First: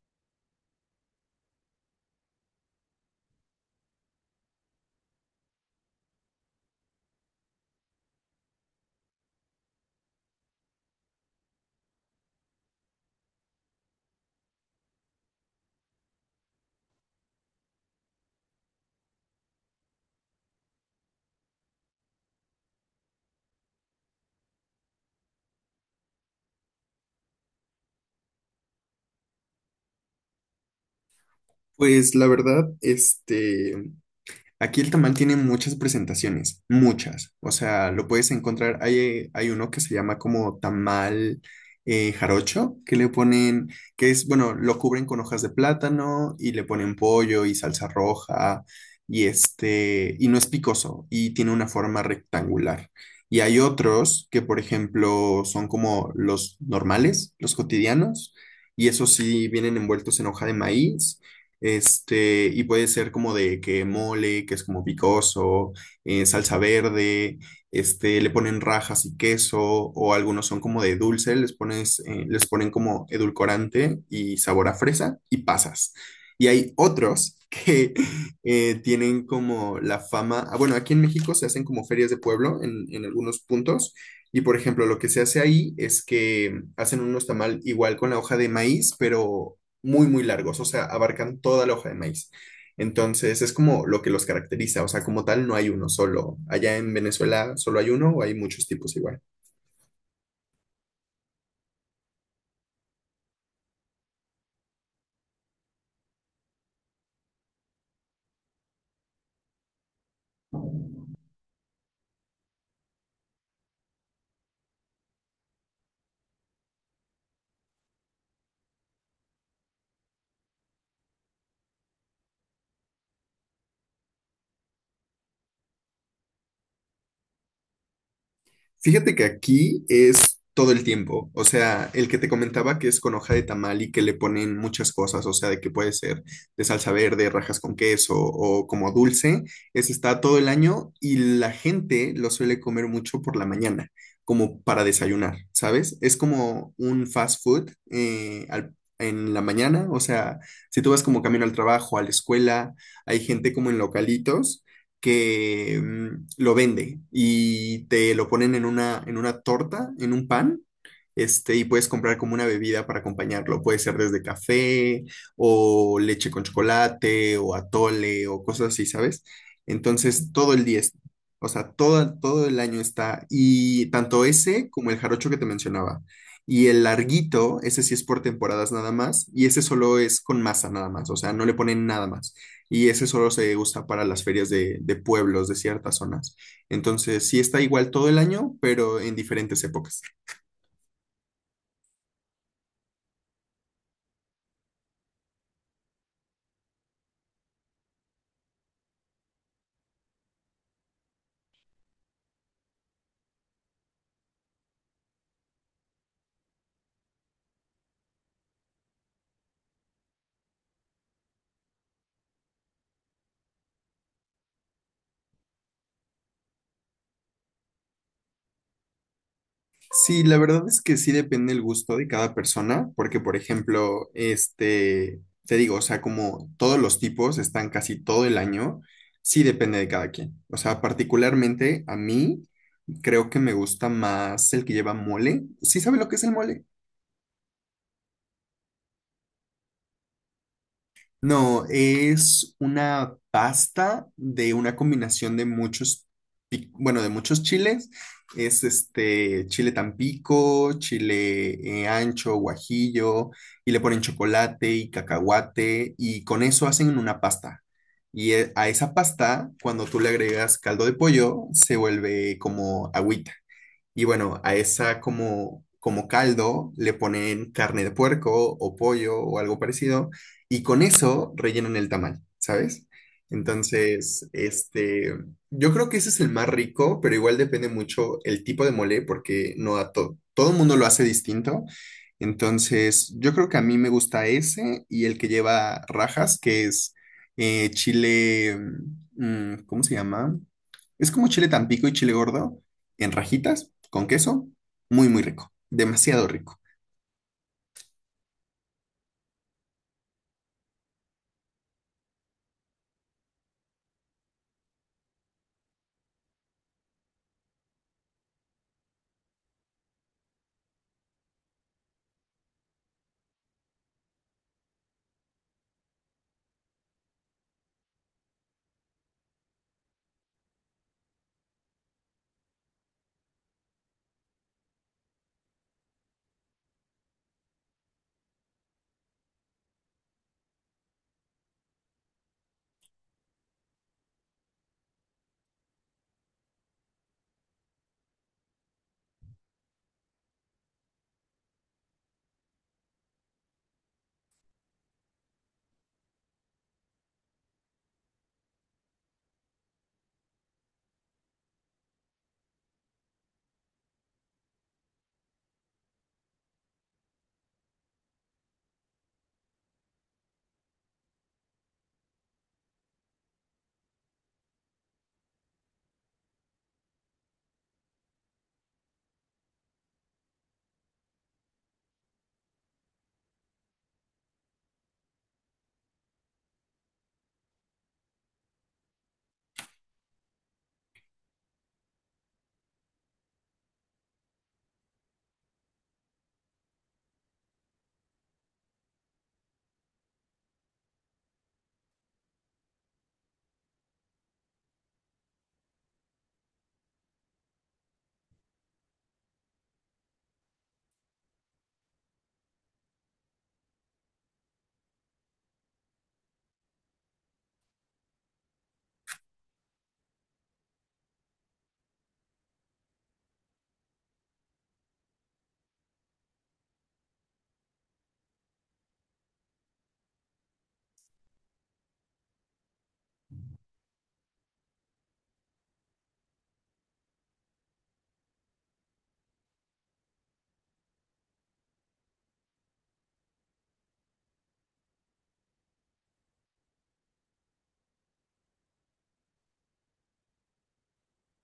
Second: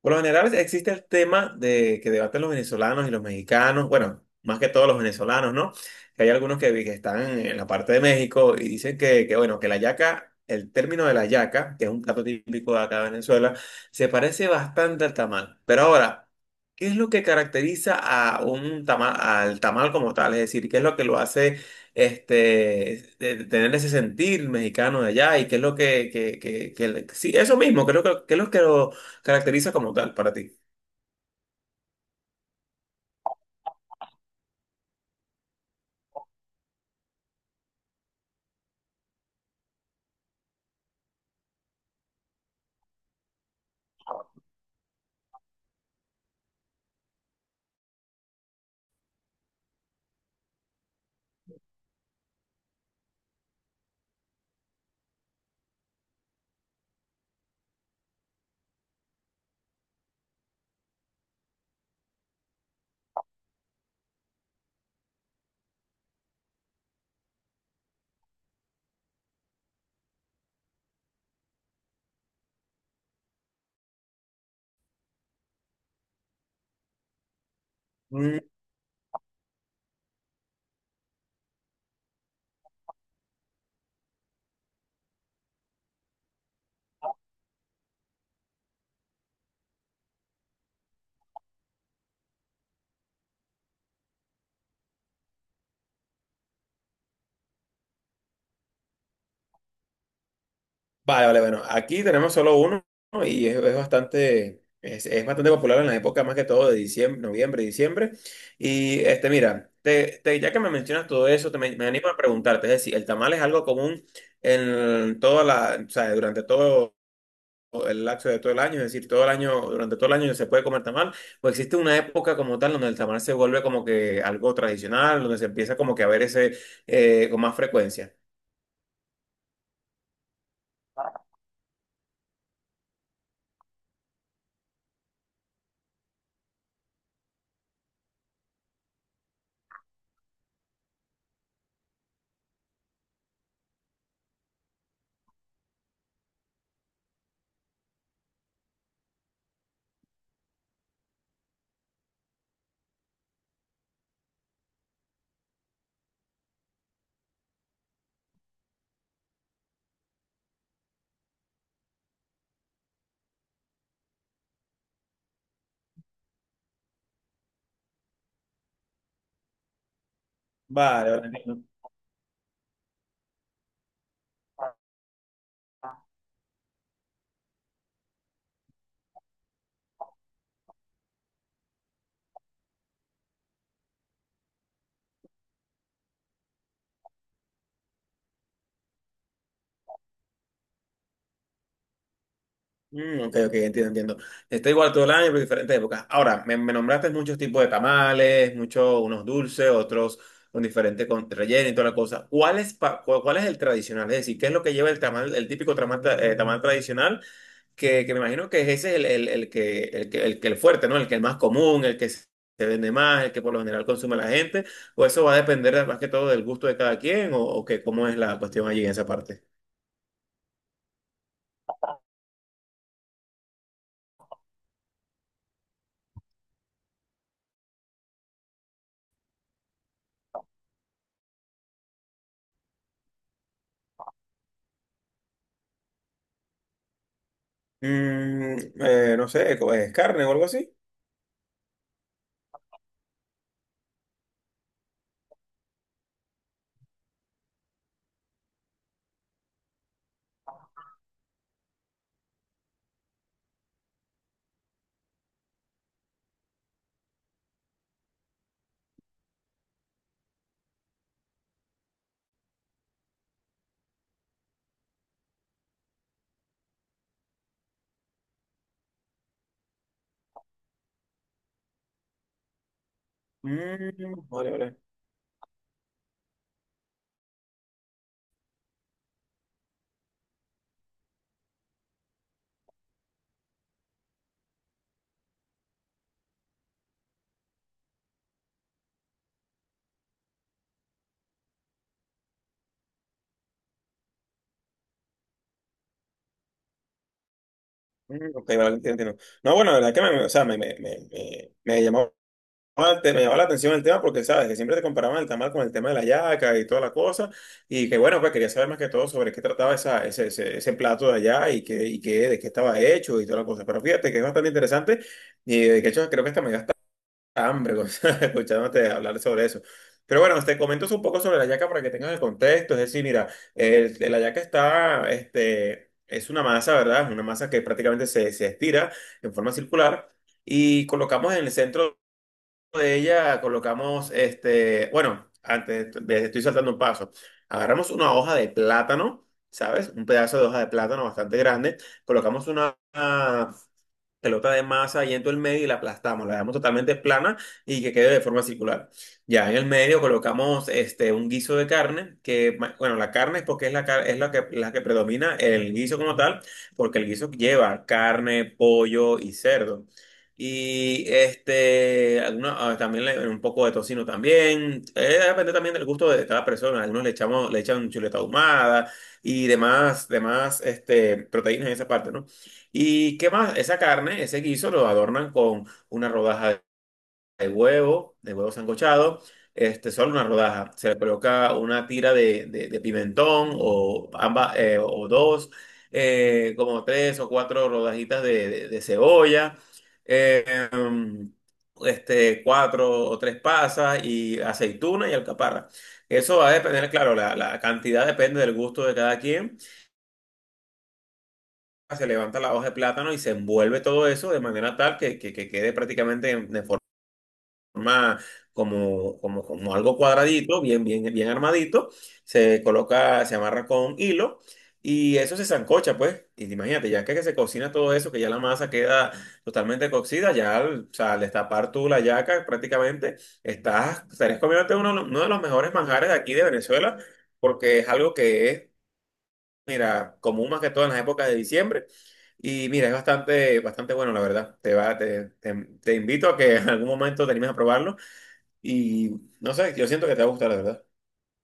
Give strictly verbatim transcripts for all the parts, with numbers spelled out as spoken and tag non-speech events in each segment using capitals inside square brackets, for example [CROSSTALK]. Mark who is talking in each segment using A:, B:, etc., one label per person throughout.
A: Por lo general existe el tema de que debaten los venezolanos y los mexicanos, bueno, más que todos los venezolanos, ¿no? Que hay algunos que, vi- que están en la parte de México y dicen que, que, bueno, que la yaca, el término de la yaca, que es un plato típico de acá de Venezuela, se parece bastante al tamal. Pero ahora, ¿qué es lo que caracteriza a un tamal, al tamal como tal? Es decir, ¿qué es lo que lo hace este, de- tener ese sentir mexicano de allá? ¿Y qué es lo que, que, que, que- sí, eso mismo, creo que, que es lo que lo caracteriza como tal para ti?
B: Pues la verdad, este, aquí el tamal tiene muchas presentaciones, muchas. O sea, lo puedes encontrar, hay, hay uno que se llama como tamal eh, jarocho, que le ponen, que es, bueno, lo cubren con hojas de plátano y le ponen pollo y salsa roja y este, y no es picoso y tiene una forma rectangular. Y hay otros que, por ejemplo, son como los normales, los cotidianos, y esos sí vienen envueltos en hoja de maíz este, y puede ser como de que mole, que es como picoso, eh, salsa verde, este, le ponen rajas y queso, o algunos son como de dulce, les pones, eh, les ponen como edulcorante y sabor a fresa y pasas. Y hay otros que [LAUGHS]
A: Mm.
B: eh, tienen como la fama, ah, bueno, aquí en México se hacen como ferias de pueblo en, en algunos puntos, y por ejemplo, lo que se hace ahí es que hacen unos tamal igual con la hoja de maíz, pero muy, muy largos, o sea, abarcan toda la hoja de maíz. Entonces, es como lo que los caracteriza, o sea, como tal no hay uno solo. Allá en Venezuela solo hay uno o hay muchos tipos igual.
A: Vale, vale, bueno, aquí tenemos solo uno, ¿no? Y es, es bastante, es, es bastante popular en la época más que todo de diciembre, noviembre, diciembre. Y este, mira, te, te- ya que me mencionas todo eso, te, me, me animo a preguntarte, es decir, ¿el tamal es algo común en toda la, o sea, durante todo el lapso de todo el año? Es decir, todo el año, durante todo el año se puede comer tamal, o existe una época como tal donde el tamal se vuelve como que algo tradicional, donde se empieza como que a ver ese, eh, con más frecuencia.
B: Fíjate que aquí es todo el tiempo. O sea, el que te comentaba que es con hoja de tamal y que le ponen muchas cosas, o sea, de que puede ser de salsa verde, rajas con queso o como dulce, ese está todo el año y la gente lo suele comer mucho por la mañana, como para desayunar, ¿sabes? Es como un fast food eh, al- en la mañana, o sea, si tú vas como camino al trabajo, a la escuela, hay gente como en localitos que mm, lo vende y te lo ponen en una, en una torta, en un pan, este, y puedes comprar como una bebida para acompañarlo. Puede ser desde café o leche con chocolate o atole o cosas así, ¿sabes? Entonces, todo el día, es-
A: Vale, vale.
B: o sea, todo, todo el año está. Y tanto ese como el jarocho que te mencionaba. Y el larguito, ese sí es por temporadas nada más. Y ese solo es con masa nada más. O sea, no le ponen nada más. Y ese solo se usa para las ferias de, de pueblos, de ciertas zonas. Entonces, sí está igual todo el año, pero en diferentes épocas.
A: Mm, ok, ok, entiendo, entiendo. Está igual todo el año, pero diferentes épocas. Ahora, me, me nombraste muchos tipos de tamales, muchos, unos dulces, otros con diferente con relleno y toda la cosa. ¿Cuál es, pa- cu- cuál es el tradicional? Es decir, ¿qué es lo que lleva el tamal, el típico tamal, tra- eh, tamal tradicional? Que, que me imagino que ese es el, el, el que, el que, el que el fuerte, ¿no? El que es más común, el que se vende más, el que por lo general consume la gente. ¿O eso va a depender más que todo del gusto de cada quien? ¿O, o qué, cómo es la cuestión allí en esa parte?
B: Sí, la verdad es que sí depende el gusto de cada persona, porque por ejemplo, este, te digo, o sea, como todos los tipos están casi todo el año, sí depende de cada quien. O sea, particularmente a mí creo que me gusta más el que lleva mole. ¿Sí sabe lo que es el mole?
A: Mm, eh, no sé, ¿es carne o algo así?
B: No, es una pasta de una combinación de muchos, pi- bueno, de muchos chiles. Es este chile tampico, chile eh, ancho, guajillo, y le ponen chocolate y cacahuate, y con eso hacen una pasta. Y eh, a esa pasta, cuando tú le agregas caldo de pollo, se vuelve como agüita. Y bueno, a esa como, como caldo le ponen carne de puerco o pollo o algo parecido, y con eso rellenan el tamal, ¿sabes?
A: Mm,
B: Entonces,
A: vale, vale.
B: este, yo creo que ese es el más rico, pero igual depende mucho el tipo de mole, porque no a todo, todo el mundo lo hace distinto. Entonces, yo creo que a mí me gusta ese y el que lleva rajas, que es eh, chile, mm, ¿cómo se llama? Es como chile tampico y chile gordo, en rajitas con queso. Muy, muy rico. Demasiado rico.
A: Mm, ok, vale, entiendo, entiendo. No, bueno, la verdad que me, o sea, me, me, me, me- me llamó, la- me llamó la atención el tema porque, sabes, que siempre te comparaban el tamal con el tema de la yaca y toda la cosa. Y que, bueno, pues quería saber más que todo sobre qué trataba esa, ese, ese, ese plato de allá y, qué, y qué, de qué estaba hecho y toda la cosa. Pero fíjate que es bastante interesante y de hecho creo que hasta me hambre, Gonzalo, [LAUGHS] escuchándote hablar sobre eso. Pero bueno, te comento un poco sobre la yaca para que tengas el contexto. Es decir, mira, el- la yaca está, este, es una masa, ¿verdad? Es una masa que prácticamente se, se estira en forma circular y colocamos en el centro de ella, colocamos, este, bueno, antes, de- estoy saltando un paso. Agarramos una hoja de plátano, ¿sabes? Un pedazo de hoja de plátano bastante grande. Colocamos una pelota de masa y en todo el medio y la aplastamos, la dejamos totalmente plana y que quede de forma circular. Ya en el medio colocamos este, un guiso de carne, que ma- bueno, la carne es porque es la, car- es la que, la que predomina el guiso como tal, porque el guiso lleva carne, pollo y cerdo. Y este, alguna- ah, también le- un poco de tocino también. Eh, depende también del gusto de cada persona. Algunos le echamos, le echan chuleta ahumada y demás, demás este, proteínas en esa parte, ¿no? ¿Y qué más? Esa carne, ese guiso lo adornan con una rodaja de huevo, de huevo sancochado, este, solo una rodaja. Se le coloca una tira de, de- de pimentón o, ambas, eh, o dos, eh, como tres o cuatro rodajitas de, de- de cebolla, eh, em, este, cuatro o tres pasas y aceituna y alcaparra. Eso va a depender, claro, la, la cantidad depende del gusto de cada quien. Se levanta la hoja de plátano y se envuelve todo eso de manera tal que, que- que quede prácticamente en- de forma como, como, como algo cuadradito, bien, bien, bien armadito. Se coloca, se amarra con hilo y eso se sancocha, pues. Y imagínate, ya que se cocina todo eso, que ya la masa queda totalmente cocida, ya al, o sea, al destapar tú la yaca, prácticamente estás, estarías comiéndote uno, uno de los mejores manjares de aquí de Venezuela, porque es algo que es, mira, común más que todo en las épocas de diciembre. Y mira, es bastante, bastante bueno, la verdad. Te va, te, te, te invito a que [LAUGHS] en algún momento te animes a probarlo. Y no sé, yo siento que te va a gustar, la verdad.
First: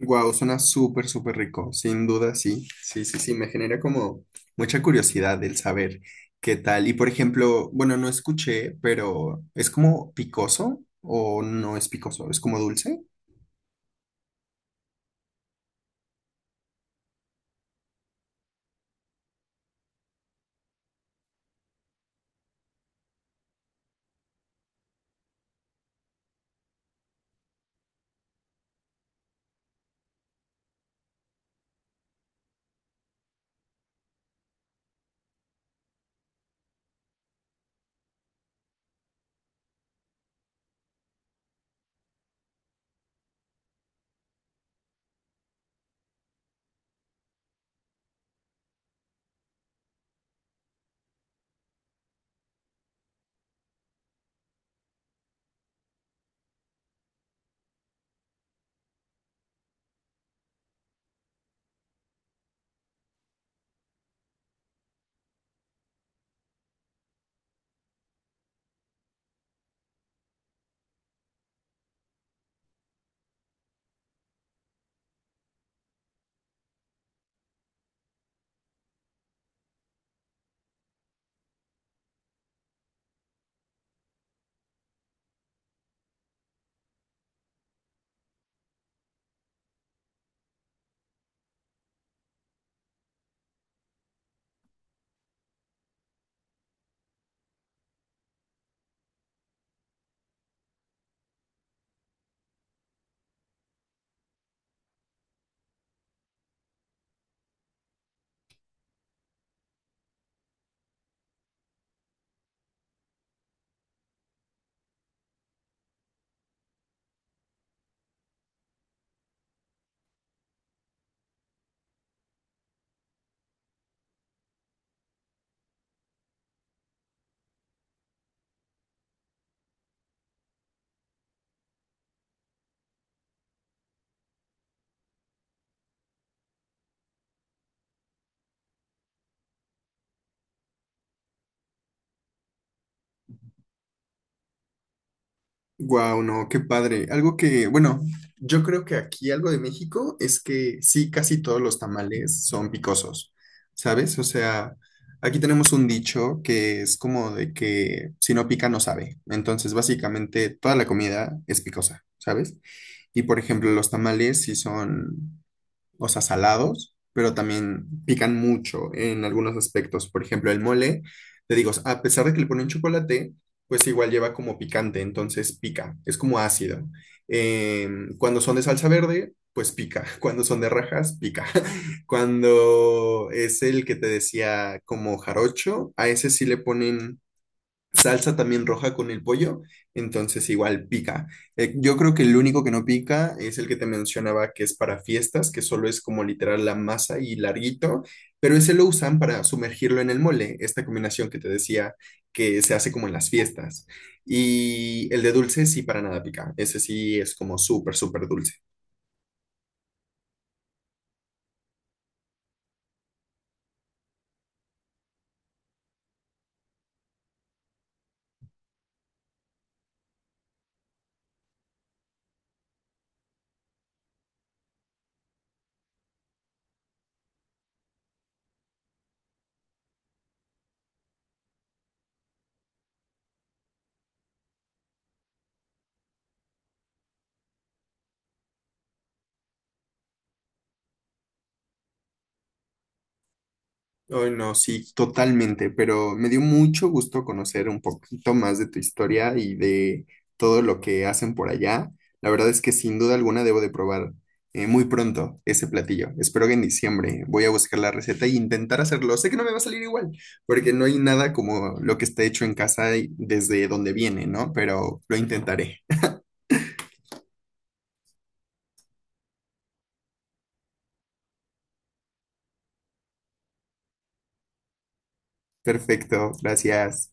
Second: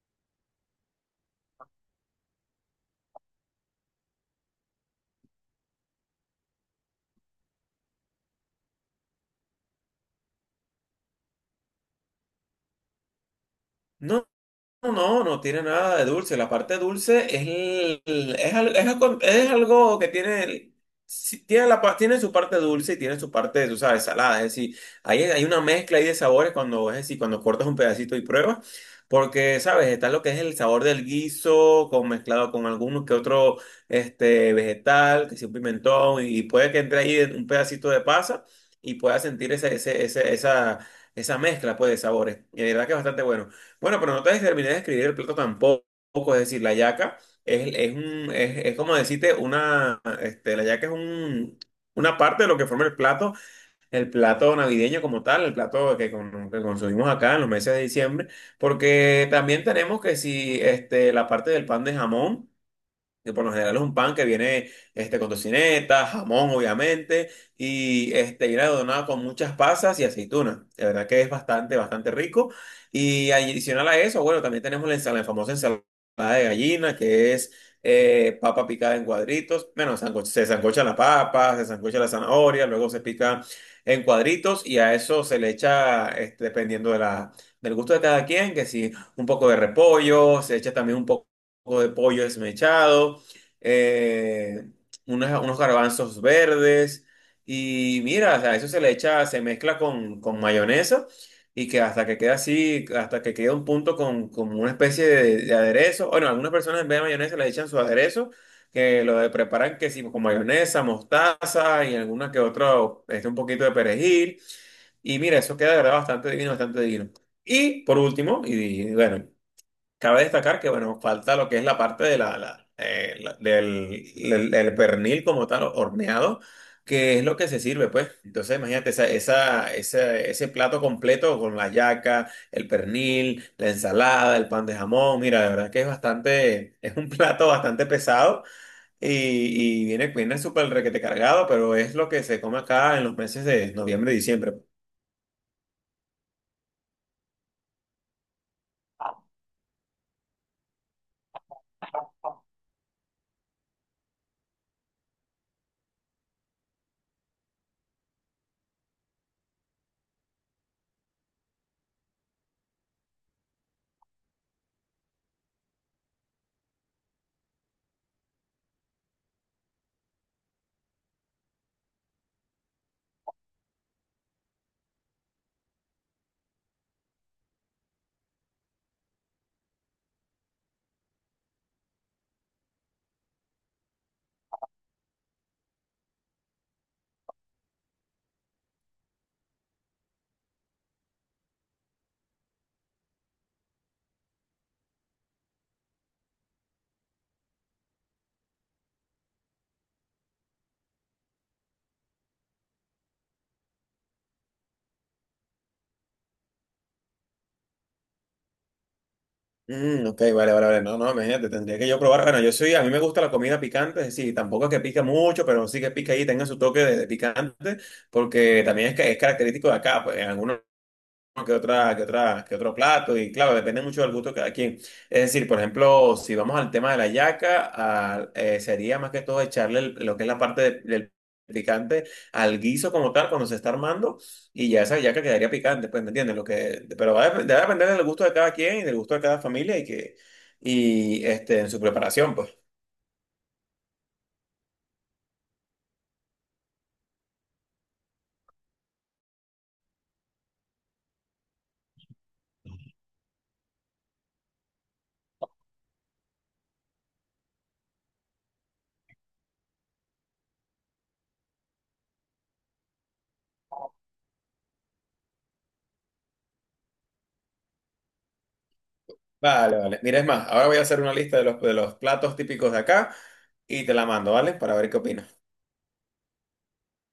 B: Wow, suena súper, súper rico. Sin duda, sí. Sí, sí, sí. Me genera como mucha curiosidad el saber qué tal. Y por ejemplo, bueno, no escuché, pero ¿es como picoso o no es picoso? ¿Es como dulce?
A: No. No, no tiene nada de dulce. La parte dulce es, el- el- es, al- es algo, es algo que tiene, el- sí, tiene, la, pa- tiene su parte dulce y tiene su parte, tú sabes, salada. Es decir, hay, hay una mezcla ahí de sabores cuando, es decir, cuando cortas un pedacito y pruebas. Porque, sabes, está lo que es el sabor del guiso con, mezclado con alguno que otro este, vegetal, que sea un pimentón, y puede que entre ahí un pedacito de pasa y puedas sentir ese, ese, ese- esa, esa mezcla, pues, de sabores. Y de verdad que es bastante bueno. Bueno, pero no te terminé de escribir el plato tampoco. Es decir, la yaca es, es, un, es, es como decirte una. Este, la yaca es un, una parte de lo que forma el plato, el plato navideño como tal, el plato que, con- que consumimos acá en los meses de diciembre. Porque también tenemos que si este, la parte del pan de jamón que por lo general es un pan que viene este, con tocineta, jamón, obviamente, y este, viene adornado con muchas pasas y aceitunas. De verdad que es bastante, bastante rico. Y adicional a eso, bueno, también tenemos la ensalada, la famosa ensalada de gallina, que es eh, papa picada en cuadritos. Bueno, sanco- se sancocha la papa, se sancocha la zanahoria, luego se pica en cuadritos y a eso se le echa, este, dependiendo de la, del gusto de cada quien, que si un poco de repollo, se echa también un poco poco de pollo desmechado, eh, unas- unos garbanzos verdes. Y mira, o sea, eso se le echa, se mezcla con, con mayonesa y que hasta que queda así, hasta que queda un punto con, con una especie de, de aderezo. Bueno, algunas personas en vez de mayonesa le echan su aderezo, que lo de- preparan que sí, con mayonesa, mostaza y alguna que otra, este, un poquito de perejil. Y mira, eso queda de verdad bastante divino, bastante divino. Y por último, y, bueno, cabe destacar que, bueno, falta lo que es la parte de la, la, eh, la- del, del- del pernil como tal, horneado, que es lo que se sirve, pues. Entonces, imagínate, esa, esa, esa- ese plato completo con la yaca, el pernil, la ensalada, el pan de jamón. Mira, la verdad que es bastante, es un plato bastante pesado y, y viene, viene súper requete cargado, pero es lo que se come acá en los meses de noviembre y diciembre.
B: Wow, no, qué padre. Algo que, bueno, yo creo que aquí algo de México es que sí, casi todos los tamales son picosos, ¿sabes? O sea, aquí tenemos un dicho que es como de que si no pica no sabe. Entonces, básicamente toda la comida es picosa, ¿sabes? Y por ejemplo, los tamales sí son o sea, salados, pero también pican mucho en algunos aspectos. Por ejemplo, el mole, te digo, a pesar de que le ponen chocolate, pues igual lleva como picante, entonces pica, es como ácido. Em, cuando son de salsa verde, pues pica. [LAUGHS] Cuando son de rajas, pica. [LAUGHS] Cuando es el que te decía como jarocho, a ese sí le ponen salsa también roja con el pollo, entonces igual pica. Eh, yo creo que el único que no pica es el que te mencionaba que es para fiestas, que solo es como literal la masa y larguito, pero ese lo usan para sumergirlo en el mole, esta combinación que te decía que se hace como en las fiestas. Y el de dulce sí para nada pica, ese sí es como súper, súper dulce.
A: Mm, ok, vale, vale, vale. No, no, imagínate, tendría que yo probar. Bueno, yo soy, a mí me gusta la comida picante, es decir, tampoco es que pica mucho, pero sí que pica ahí, tenga su toque de, de picante, porque también es, ca- es característico de acá, pues en algunos que otra, que otra, que otro plato, y claro, depende mucho del gusto de cada quien. Es decir, por ejemplo, si vamos al tema de la yaca, a- eh, sería más que todo echarle el- lo que es la parte de- del picante al guiso como tal cuando se está armando, y ya esa yaca quedaría picante, pues, ¿me entiendes? Lo que, pero va a, dep- debe depender del gusto de cada quien y del gusto de cada familia y que, y este, en su preparación, pues.
B: Ay, no, sí, totalmente, pero me dio mucho gusto conocer un poquito más de tu historia y de todo lo que hacen por allá. La verdad es que sin duda alguna debo de probar eh, muy pronto ese platillo. Espero que en diciembre voy a buscar la receta e intentar hacerlo. Sé que no me va a salir igual, porque no hay nada como lo que está hecho en casa y desde donde viene, ¿no? Pero lo intentaré.
A: Vale, vale. Mira, es más, ahora voy a hacer una lista de los, de los platos típicos de acá y te la mando, ¿vale? Para ver qué opinas.
B: Perfecto, gracias.